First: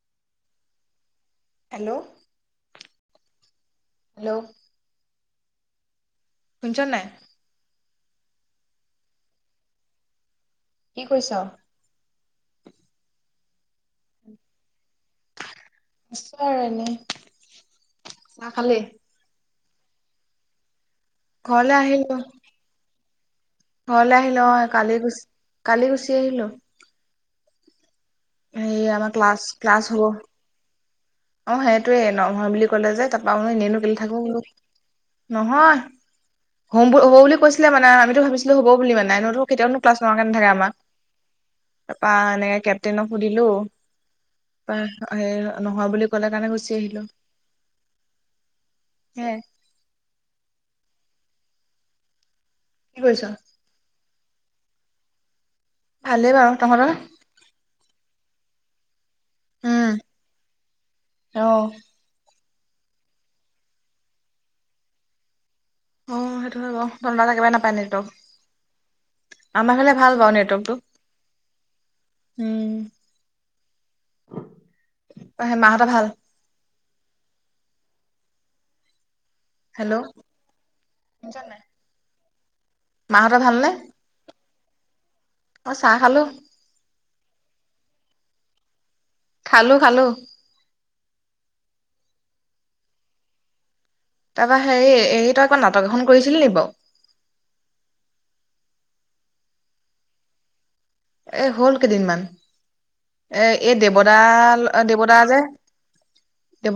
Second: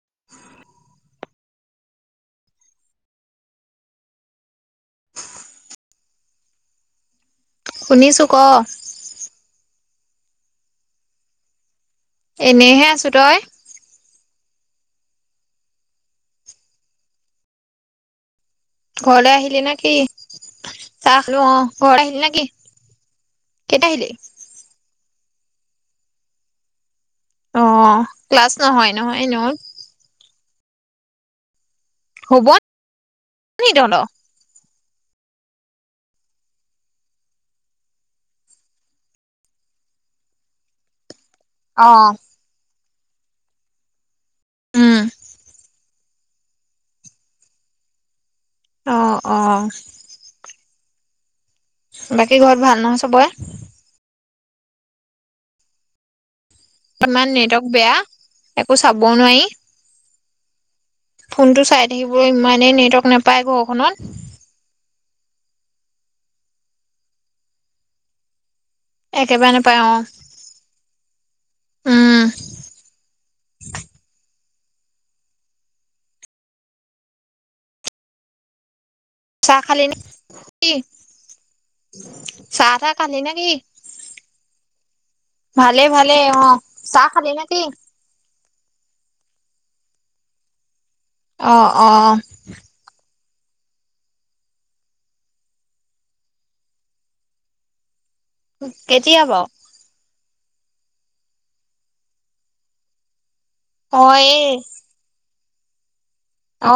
[unintelligible] Hello hello শুনিছনে নাই শুনিছো ক কি কৰিছ? এনেহে আছো তই আছো আৰু এনেই চাহ খালি? ঘৰলে আহিলি নে কি, চাহ খালো অ' ঘৰলে ঘৰ আহিলো, আহিলি নেকি? কেতিয়া আহিলি ঘৰলে আহিলো অ কালি গুচ কালি গুচি আহিলো। অ' ক্লাছ হেৰি নহয় আমাৰ নহয় ক্লাছ এনেও ক্লাছ হ'ব। অ সেইটোয়ে নহয় বুলি কলে যে তাৰ পৰা নি এনেইনো কেলে তহঁতৰ থাকো বোলো নহয় হম হ'ব বুলি কৈছিলে মানে আমিত ভাবছিলো হ'ব বুলি মানে এনেইটো কেতিয়াওনো ক্লাছ নোহোৱাকৈ নাথাকে আমাৰ। অ তাৰপা এনেকে কেপটেইনক সুধিলো উম নহয় বুলি কলে কাৰণে গুচি আহিলো অ সেয়াই, অ বাকী ঘৰত ভাল কি নহয় কৰিছ? চবৰে ভালে বাৰু তহঁতৰ? ইমান নেটৱৰ্ক বেয়া, একো চাবও নোৱাৰি উম, ফোনটো অ। চাই থাকিব ইমানেই নেটৱৰ্ক নাপায় ঘৰখনত অ সেইটো হয় বাৰু, [unintelligible] একেবাৰে নাপায় নেটৱৰ্ক। একেবাৰে নাপায় আমাৰ অ ফালে ভাল বাওঁ নেটৱৰ্কটো। উম উম। হে মা হঁতৰ ভাল? চাহ খালি হেল্ল' নেকি? শুনিছ নাই চাহ তাহ খালি নে মাহঁতৰ কি? ভালনে? অ ভালে চাহ ভালে খালো অ, চাহ খালি নে কি? খালো খালো অঁ অহ। তাৰপৰা হেৰি এই তই আকৌ নাটক এখন কৰিছিলি নি বাৰু? কেতিয়া বাওঁ? এ হ'ল কেইদিনমান, এ এই অ দেৱদা এই দেৱদা যে।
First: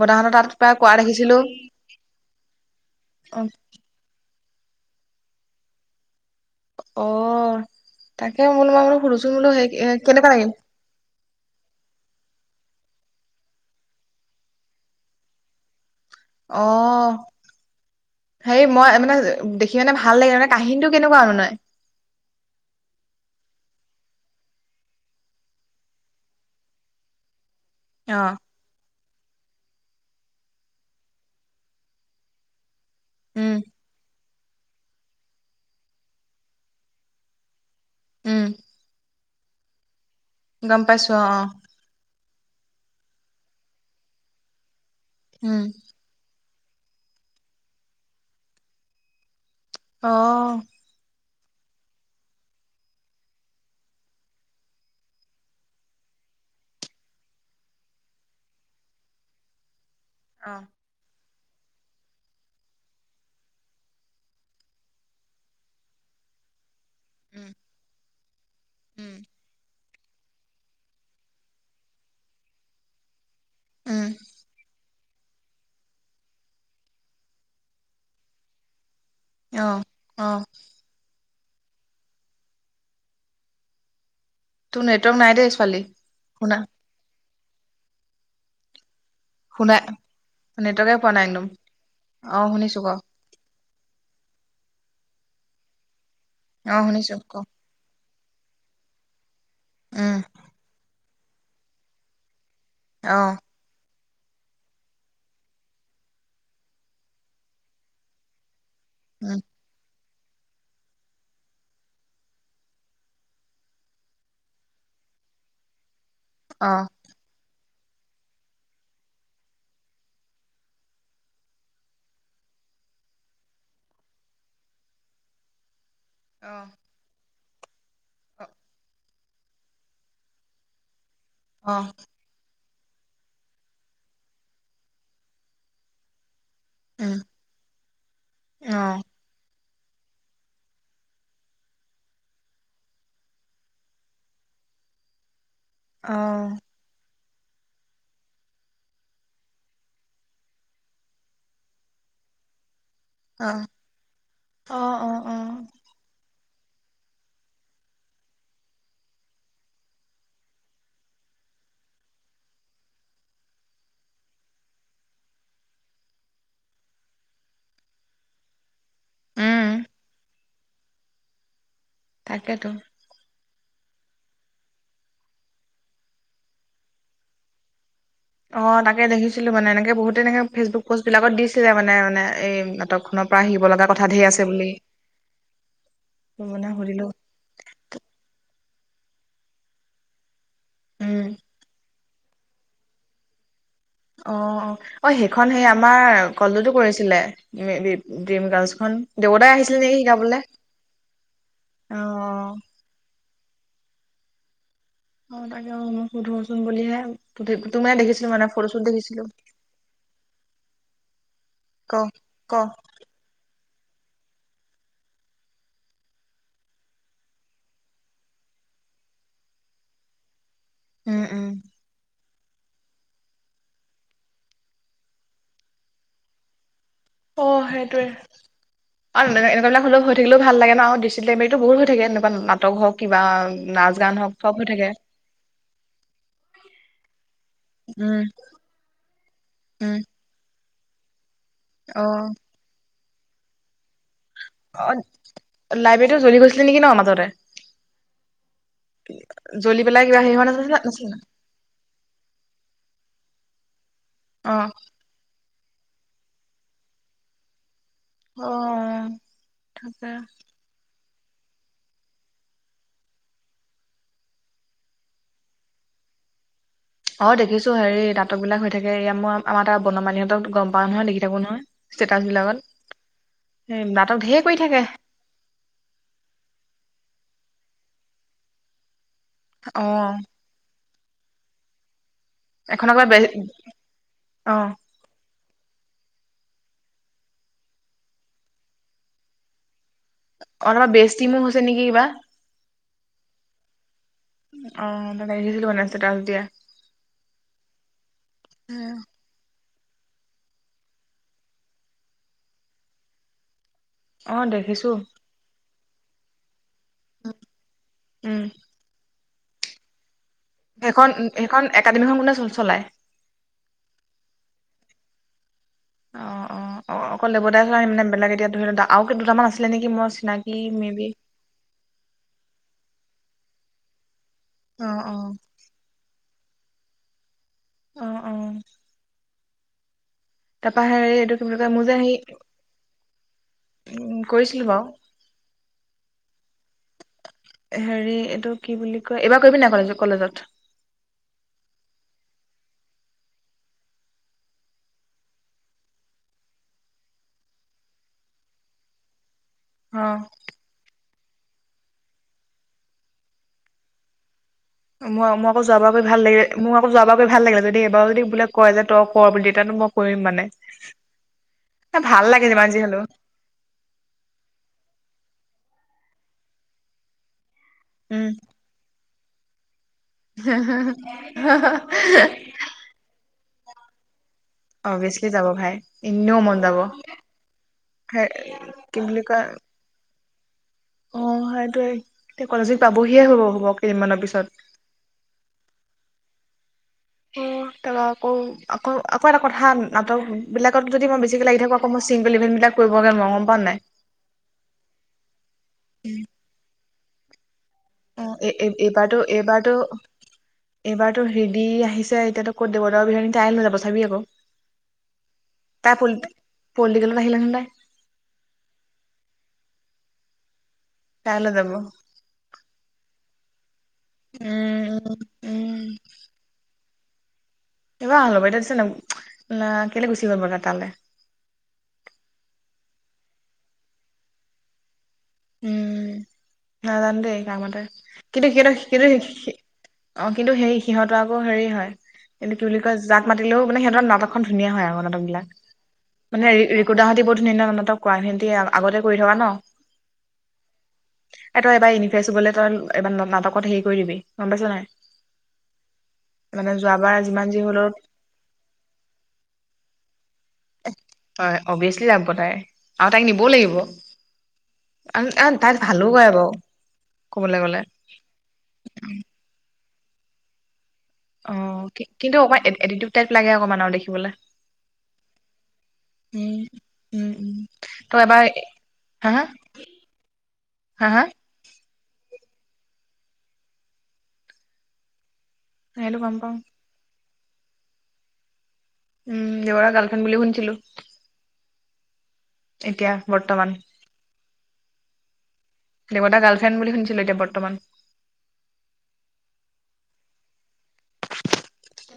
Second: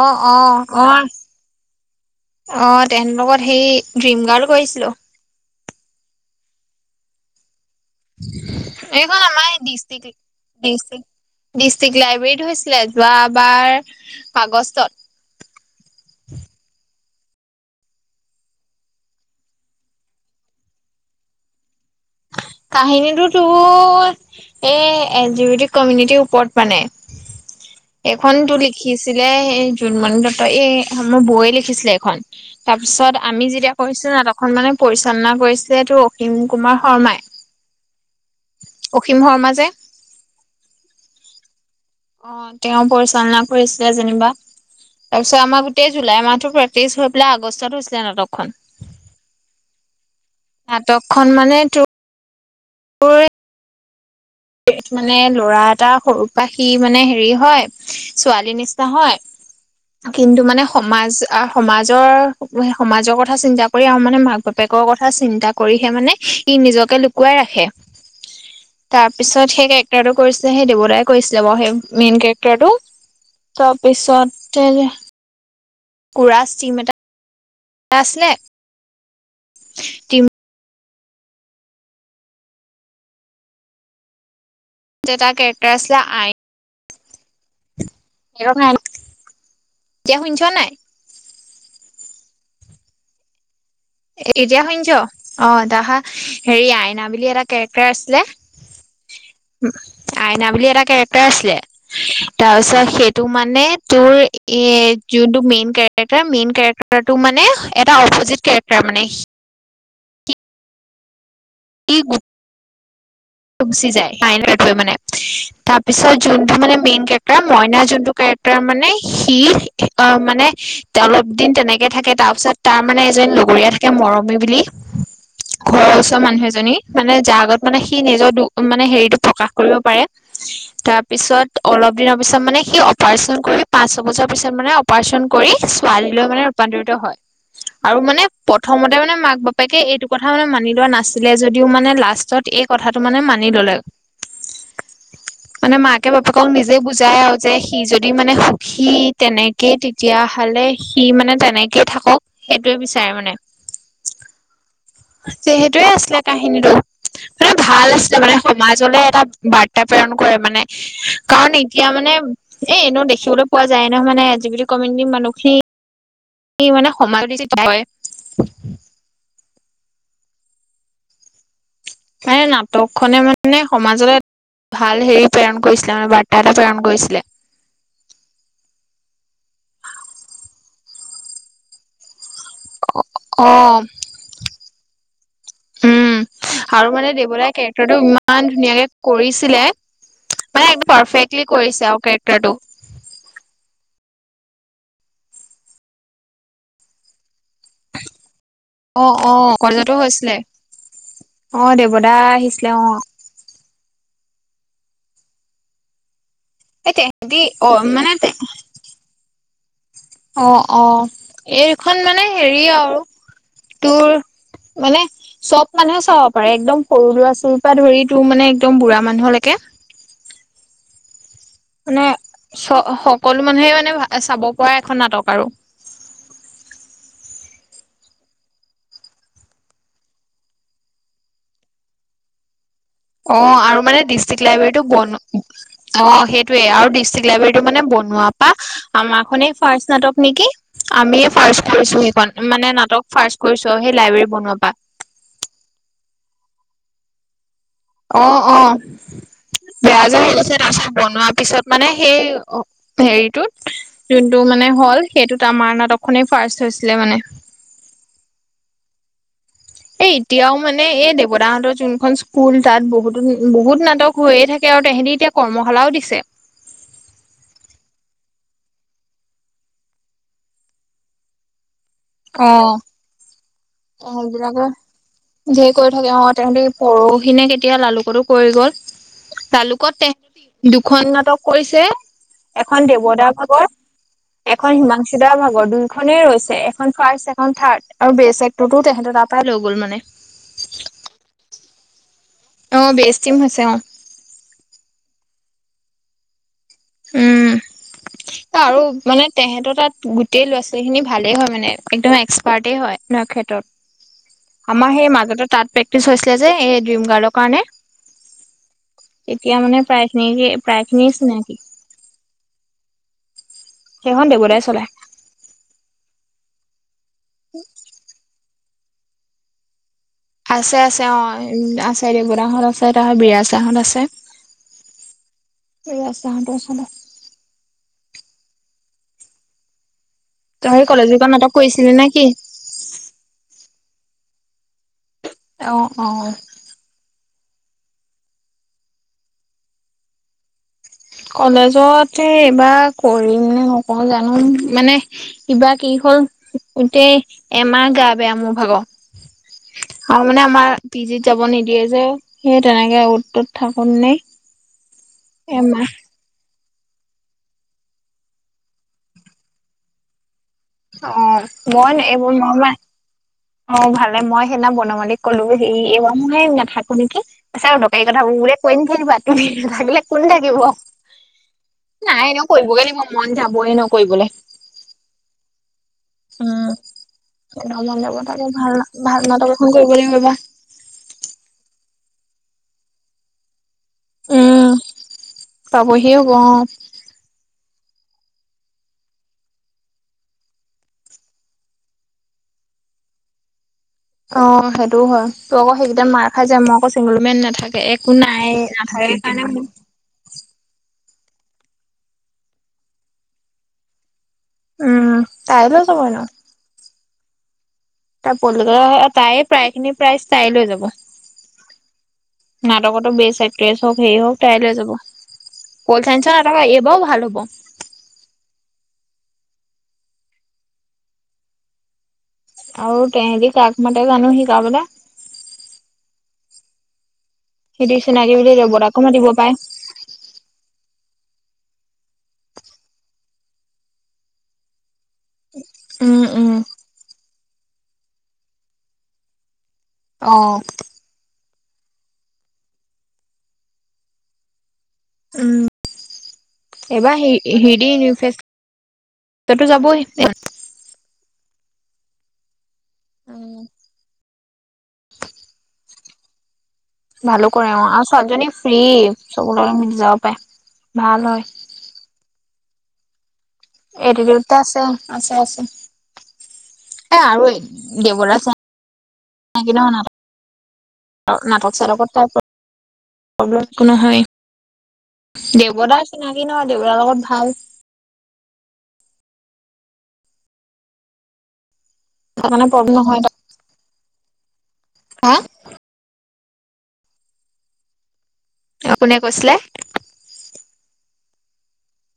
অ অ তাত প্ৰায় অ কৰা [unintelligible] দেখিছিলো অ তেহেত অ লগত সেই ড্ৰিম গাৰ্ল কৰিছিলো। অহ। এইখন আমাৰ ডিষ্ট্ৰিক কেনেকুৱা লাগিল? ডিষ্ট্ৰিক ডিষ্ট্ৰিক লাইব্ৰেৰীত হৈছে। ছিলে যোৱাবাৰ আগষ্টত। অহ। হেৰি মই মানে দেখি মানে ভাল লাগে মানে কাহিনীটো কেনেকুৱা মানে। কাহিনীটো তোৰ এচ দি ভি টি কমিউনিটিৰ ওপৰত মানে [inaudible] [unintelligible] এইখনতো লিখিছিলে এই জোনমণি দত্ত, এই আমাৰ বৌয়ে লিখিছিলে এইখন। তাৰপিছত আমি উম যেতিয়া কৈছো না ত এখন মানে পৰিচালনা কৰিচিলে এইটো অসীম কুমাৰ শৰ্মাই। উম কিহৰ মাজে গম পাইছো অহ অহ। অগ তেওঁ পৰিচালনা কৰিছিলে যেনিবা, তাৰপিছত উম আমাৰ গোটেই জুলাই মাহত তে্ৰইশ হৈ পেলাই আগষ্টত হৈছিলে নাটকখন [unintelligible] অহ। সন্মানেতো অই। [inaudible] [unintelligible] মানে ল'ৰা এটা সৰু পৰাই সিমানে হেৰি হয়, ছোৱালীৰ নিচিনা হয় [inaudible] কিন্তু অ মানে সমাজ সমাজৰ, সমাজৰ কথা চিন্তা কৰি আৰু মানে মাক বাপেকৰ কথা চিন্তা কৰিহে মানে সি নিজকে লুকুৱাই উম ৰাখে। [inaudible] তাৰ পিছত সেই কেৰেক্টাৰটো কৰিছিলে সেই দেৱতাই কৰিছিলে বাৰু সেই মেইন কেৰেক্টাৰটো উম তাৰপিছতে কুৰাজ টীম এটা আচিলে। অহ অহ। তোৰ নেটৱৰ্ক এটা নাই দেই ছোৱালী, শুনা সম [unintelligible] শুনা, নেটৱৰ্কে পোৱা নাই হেনো, অ শুনিছো ক এতিয়া শুনিছ, অহ তাহা হেৰি অ আইনা শুনিছো বুলি ক এটা কেৰেক্টাৰ আছিল। উম আইনা বুলি এটা কেৰেক্টাৰ আছিলে। তাৰপিছত অ সেইটো মানে তোৰ এ যোনটো মেইন কেৰেক্টাৰ মেইন কেৰেক্টাৰটো মানে এটা অপজিত কেৰেক্টাৰ তাৰ মানে উম [unintelligible] তাৰ পিছত যোনটো অ মানে মেইন কেৰেক্টাৰ মইনা যোনটো কেৰেক্টাৰ মানে সি মানে অলপ দিন তেনেকে থাকে, তাৰপিছত তাৰ মানে এজন লগৰীয়া থাকে মৰমী বুলি, ঘৰৰ ওচৰ মানহে অ মানে, মানে যাৰ আগত মানে সি নিজৰ মানে হেৰিতটো প্ৰকাশ কৰিব পাৰে তাৰ পিছত, অ অলপ দিনৰ পিছত মানে সি অপাৰচন কৰি পাঁচ বছৰৰ পিছত মানে অপাৰচন কৰি ছোৱালীলৈ মানে ৰূপান্তৰিত উম হয়। আৰু মানে অ প্ৰথমতে মানে মাক বাপেকে এইটো কথা মানে মানি লোৱা নাছিল যদিও মানে লাষ্টত এই কথাটো মানে মানি ললে। মানে মাকে অ বাপেকক নিজেই বুজাই আৰু যে সি যদি মানে সুখী তেনেকেই, তেতিয়া হ'লে সি মানে তেনেকেই থাকক সেইটোৱেই বিচাৰো। অহ'অহ'অহ'অহ। যে সেইটোৱে আছিলে কাহিনীটো মানে ভাল আছিলে মানে সমাজলে এটা বাৰ্তা প্ৰেৰণ কৰে মানে, কাৰণ এতিয়া মানে এ এনেও দেখিবলৈ পোৱা যায় নহয় মানে আজিবি কমিউনিটি মানুহখিনি এ মানে [unintelligible] উম মানে তাকেতো নাটক খনে মানে মানে সমাজত ভাল হেৰি প্ৰেৰণ কৰিছিলে মানে বাৰ্তা এটা প্ৰেৰণ কৰিছিলে। অ তাকে দেখিছিলো মানে এনেকে বহুতে এনেকে ফেচবুক পোষ্টবিলাকত দিছিলে মানে মানে এই নাটকখন পা অ আহিব লগা কথা ঢেৰ আছে বুলি উম আৰু মানে দেৱ দাৰ কেৰেক্টাৰটো ইমান ধুনীয়াকে কৰিছিলে মানে উম পাৰফেক্টলি কৰিছে আৰু কেৰেক্টাৰটো অ অ সেইখন সেই আমাৰ কলেজটো কৰিছিলে। ডিম গাৰ্লছখন অ দেৱতাই আহিছিলে নেকি শিকাবলে অঁ অ দেৱদা আহিছিলে অ অঁ তাকে অ মই সুধোচোন এই বুলিহে তেহেতি অ তুতুমাইক দেখিছিলো মানে ফটো শ্বটু দেখিছিলো। অঁ অঁ ক এইখন মানে ক হেৰি আৰু তোৰ মানে চব মানুহে চাব পাৰে একদম সৰু ল'ৰা ছোৱালীৰ পৰা ধৰি তোৰ মানে একদম বুঢ়া মানুহলেকে কি? উম উম মানে চ সকলো মানুহে মানে চাব পৰা এখন নাটক আৰু অ সেইটোৱে অ একুৱািলাক হলেও হৈ থাকিলে ভাল লাগে ন আমাৰ ডিসট্ৰিক্ট লাইব্ৰেৰীটো বহু হৈ থে এনেকুৱা নাট অঁ আৰু মানে ডিষ্ট্ৰিক্ট হৈ লাইব্ৰেৰীটো থাকে বন, অ সেইটোৱে আৰু ডিষ্ট্ৰিক্ট লাইব্ৰেৰী মানে উম বনোৱা পা আমাৰ খনেই ফাৰ্ষ্ট উম নাটক নেকি, আমি ফাৰ্ষ্ট কৰিছো অ সেইখন মানে নাটক ফাৰ্ষ্ট কৰিছোঁ আও অ লাইব্ৰেৰীত জ্বলি গৈছিলে নেকি ন মাজতে অঁ অঁ জ্বলি বেয়া পেলাই কিবা যে হৈ হেৰি হোৱা গৈছে নাছিলে তাৰপিছত নাছিলে বনোৱাৰ পিছত মানে সেই হেৰিটোত যোনটো অ মানে হ'ল সেইটোত আমাৰ নাটকখনেই ফাৰ্ষ্ট হৈছিলে মানে অ অম এ এতিয়াও মানে এ দেৱ দাহঁতৰ যোনখন স্কুল তাত বহুতো বহুত নাটক হৈয়ে থাকে আৰু তেহেঁতি এতিয়া কৰ্মশালাও দিছে। [inaudible] অ দেখিছো হেৰি নাটকবিলাক হৈ থাকে ইয়া মই আমাৰ তাত বনমানিহঁতক গম পাও নহয় দেখি থাকো নহয় ষ্টেটাচবিলাকত অ সেইবিলাকে, ধেৰ কৰি থাকে অঁ তেহতে পৰহি ইখিনি কেতিয়া লালুকতো পৰি গ'ল অ লালুকত খ নাটক কৰিছে এখন আকৌ বে দেৱতা ভাগৰ অ এখন হিমাংসুদাৰ ভাগৰ দুই এখনেই ৰৈছে এখন ফাৰ্ষ্ট এখন থাৰ্ড আৰু বেচ এক্টৰটো তেহেতেৰ তাৰ পৰাই লৈ গ'ল মানে অলপমান বেষ্ট টিমো হৈছে নেকি কিবা? অঁ বেছ টিম হৈছে অঁ [unintelligible] উম আৰু মানে তেহেতৰ তাত গোটেই ল'ৰা ছোৱালীখিনি ভালেই হয় মানে একদম এক্সপাৰ্টেই হয় ন অ ক্ষেত্ৰত দেখিছো আমাৰ সেই মাজতে তাত প্ৰেক্টিচ হৈছিলে যে এই ডিম গাৰ্লৰ কাৰণে উম এতিয়া মানে প্ৰায়িন প্ৰায় খিনি ন কাৰণ একাডেমীখন কোনে চ চলায়? কোনে চলাই? অ অ অ অকল দেৱদাই চ মানে বেলেগ এতিয়া ধৰি ল আৰু কি দুটামান আছিলে নেকি মই চি আছে আছে অঁ আছে দেৱদাঁহত আছে তাহঁত বিৰাছাৰহঁত আছে অঁ অ [unintelligible] আহ অ তই তাৰ সেই পৰা হে কলেজত নাটক এইটো যে মোৰ কৰিছিলি যে নে কি হেৰি - কৰিছিলো বাৰু। অহ। অহ। হেৰি এইটো কি বুলি কয়, এইবাৰ কৰিবি নাই কলেজ- কলেজত? কলেজতে এইবাৰ কৰিম নে নকওঁ জানো! মানে কিবা কি কি হ'ল গোটেই এমাহ গা-বেয়া মোৰ ভাগ অ আৰু মানে আমাৰ পি জিত যাব নিদিয়ে যে। সেই তেনেকে অত-তত থাকোনতেই নেই মই, মই আকৌ যোৱাবাৰ ভাল লাগে মোক আকৌ যোৱ বাৰৈ ভাল লাগে যদি এইবাৰ যদি বোলে কয় যে তই কৰ বুলি তেনে মই কৰিম মানে অ'হ মই এ ভাল এইবোৰ লাগে যিমান [unintelligible] যি হলেও অ ভালে মই সেইদিনা বনমালীক ক'লো হে এইবাৰ মই নাথাকো নেকি ছাৰক দৰ্কাৰী উম কথাবোৰ বোলে, কৈ নাথাকিবা। তুমি নাথাকিলে কোন থাকিব? নাই এনেও কৰিবগে লাগিব মন যাবহ এনেও কৰিবলে অভিয়াচলি যাব ভাই। এনেও মন যাব। [inaudible] এনেও মন যাব ভাল, কি ভাল বুলি কয় নাটক এখন কৰিব দিম ৰবা এই কলেজউইক পাবহিয়ে হ'ব। হ'ব। কেইদিনমানৰ পিছত। সেই ক অ' তাৰ আকৌ, আকৌ -আকৌ এটা কথা নাটকবিলাকত যদি মই বেছিকৈ লাগি থাকো আকৌ মই ছিংগল ইভেণ্টবিলাক কৰিবলে নোৱাও গম পাৱ নে নাই? অ সেইটোও হয়। তোৰ আকৌ সেইকেইটা মাৰ খাই যায় ম। ই আকৌ চিংগল মেন নাথাকে একো অ এই নাই। নাথাকে এইবাৰতো কাৰণে মোৰ এইবাৰতো [unintelligible] এইবাৰতো হেৰিদি আহিছে। এতিয়াতো কত দেৱদৰ [unintelligible] ক'ত তাইয়ে লৈ যাব ছাবি আকৌ। উম লৈ তাই পলি পলিটিকেল নাহিলে ন তাই। তাৰ পলিটিকেল, তাই প্ৰায় খিনি প্ৰাইজ তাই লৈ যাব। তাই লৈ যাব নাটকতো বেছ এক্ট্ৰেছ হক। হেৰি হওক। তাই লৈ যাব। উম উম পলচাইন্স ৰ এইবাৰও ভাল হ'ব। এইবাৰ ভল ল'ব এতিয়া দিখিছন নাই কেলে গুচি গ'ল বা তালৈ? আৰু তেহেঁতি কাক মাতে জানো শিকাবলে উম নাজানো দেই। নামাতে সিহঁতি চিনাকি কিন্তু বুলি দেৱতাকো সিহঁতৰ মাতিব স পাৰে। -অ' কিন্তু সেই সিহঁতৰ আকৌ হেৰি হয়। কিন্তু কি বুলি কয় যাক মাতিলেও মানে সিহঁতৰ নাটকখন ধুনীয়া হয় আও মানে [unintelligible] বিলাক উম মানে উম। ৰিকু দা হঁতি বহুত ধুনীয়া- ধুনীয়া নাটক কৰা, সি আগতে কৰি থাকা ন অ'হ। এ তই এবাৰ ইনিফেছ হবলে, তই এবাৰ নাটকত হেৰি কৰি দিবি। গম পাইছ নে নাই? মানে উম। যোৱাবাৰ এবাৰ যিমান হেৰি যি হ'লেও হেৰি ইউনিফেছ তটো যাবই। হয়। অভিয়াচলি যাব তাই। আৰু তাইক নিবও লাগিব। এ তাই ভালো গায় বাও। ভালো কৰে অ'। আৰু ছোৱালীজনী ফ্ৰী। চব লগতে মিলি যাব পায়ে। অ কিন্তু অ'হ এতি এৰি, দেউটা আছে। আছে। আছে। উম। এ উম। আৰু উম। তই দেৱতা এবাৰ হা- হা চিনাকি নহয় হা হা নাটক চাটকত তাৰ প্ৰব্লেম [inaudible] প্ৰব্লেম একো নহয়ে। দেৱতাৰ সেইটো গম চিনাকি পাওঁ নহ দেৱতাৰ লগত ভাল। উম দেৱ দাৰ গাৰ্লফ্ৰেণ্ড বুলি শুনিছিলো। মানে প্ৰব্লেম এতিয়া। নহয় তাই। বৰ্তমান। হা [inaudible] দেৱদাৰ গাৰ্ল ফ্ৰেণ্ড বুলি শুনিছিলো এতিয়া বৰ্তমান। কোনে কৈছিলে?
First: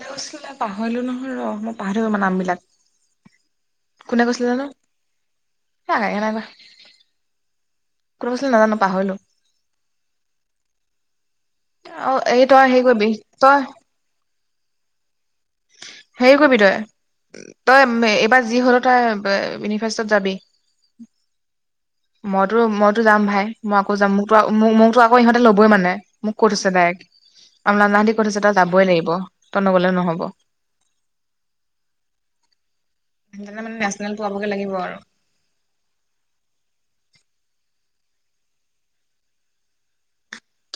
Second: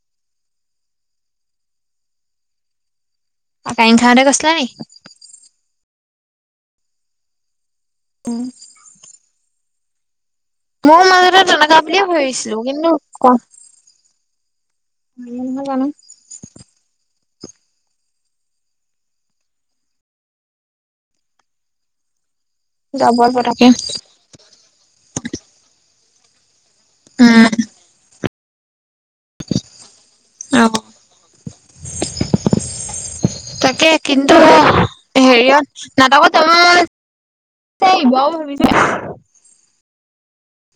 কৈছিলে। পাহৰিলো নহয় ৰহ মই পাহৰি গলো মানে নামবিলাক আকাইংখাহঁতে কোনে কৈছিলে নি? জানো কেনে কৈ। কি কৈছে নাজানো পাহৰিলো। মই মাজতে তেনেকোৱা বুলিয়ে অ এই ভাবিছিলো। তই হেৰি কিন্তু কৰিবি তই কনফ্ৰম। হেৰি কৰিবি তই। তই এইবাৰ যি হলো তই ইউনিভেষ্টত যাবি। [unintelligible] মইতো মইতো যাব যাম ভাই। পতাকে মই আকৌ যাম মোকটো মোকটো আকৌ ইহতে লবই। মানে মোক কই থৈছে। উম [unintelligible] অহ। সেইকাৰণে মানে নেচনেল তাকে পোৱাবগে লাগিব আৰু কিন্তু হেৰিয়ত নাটকত আমাৰ। সাই ব [unintelligible]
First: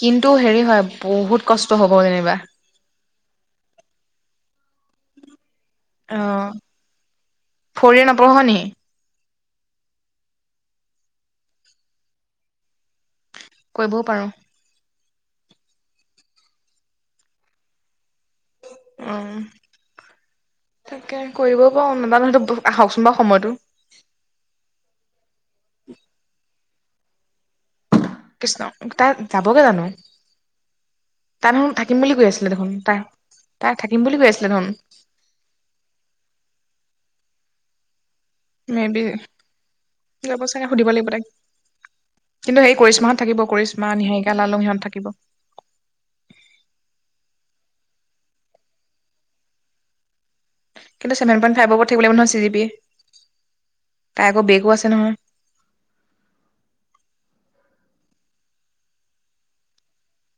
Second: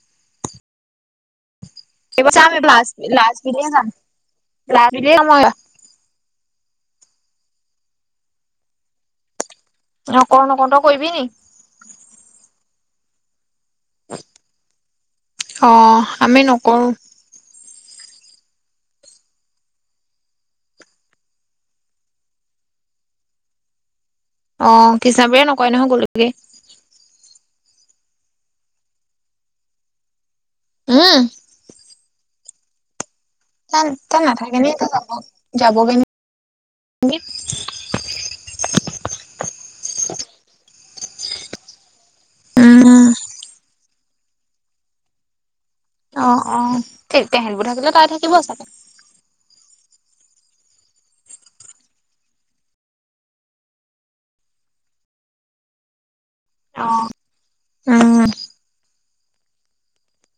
কিন্তু হেৰি হয় বহুত। কষ্ট হ'ব যেনিবা [unintelligible] অ ভৰিৰে নপঢ় নি। নকও, নকও তই কৰিবি নি। কৰিবও পাৰোঁ। অহ আমি নকৰো। উম। তাকে কৰিবও পাৰো। নাইবা নহয়তো আহকচোন বাৰু সময়টো। [unintelligible] কৃষ্ণ, তাই যাবগে জানো উম তাই দেখুন থাকিম বুলি কৈ আছিল। দেখোন তাই [unintelligible] তাই থাকিম তাত বুলি কৈ আছিলে নাথাকে দেখোন নহ। তাই যাবগে নহ। যাব চাগে সুধিব লাগিব তাইক। কিন্তু সেই উম কৰিশ্মাহাত থাকিব। কৰিশ্মা নীহাৰিকা লালুং সিহঁত থাকিব। অ অ [unintelligible] কিন্তু ছেভেন পইণ্ট ফাইভৰ ও থাকিব লাগিব নহয়। C 'G '। তাইৰ আকৌ বেগো আছে নহয়। অহ,,, উম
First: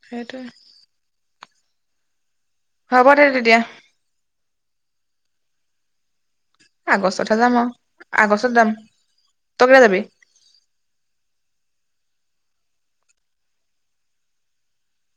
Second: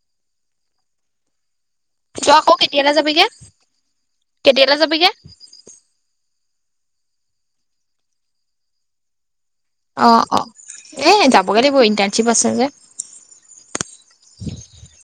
সেইটোৱে। তই আকৌ কেতিয়ালৈ হ'ব দে যাবিগে। তেতিয়া, কেতিয়ালৈ যাবিগে। আগষ্টতহে যাম অও। আগষ্টত যাম। তই কেতিয়া যাবি? অহ, অহ, এ যাবগৈ লাগিব ইণ্টাৰ। বুজি পাইচে যে।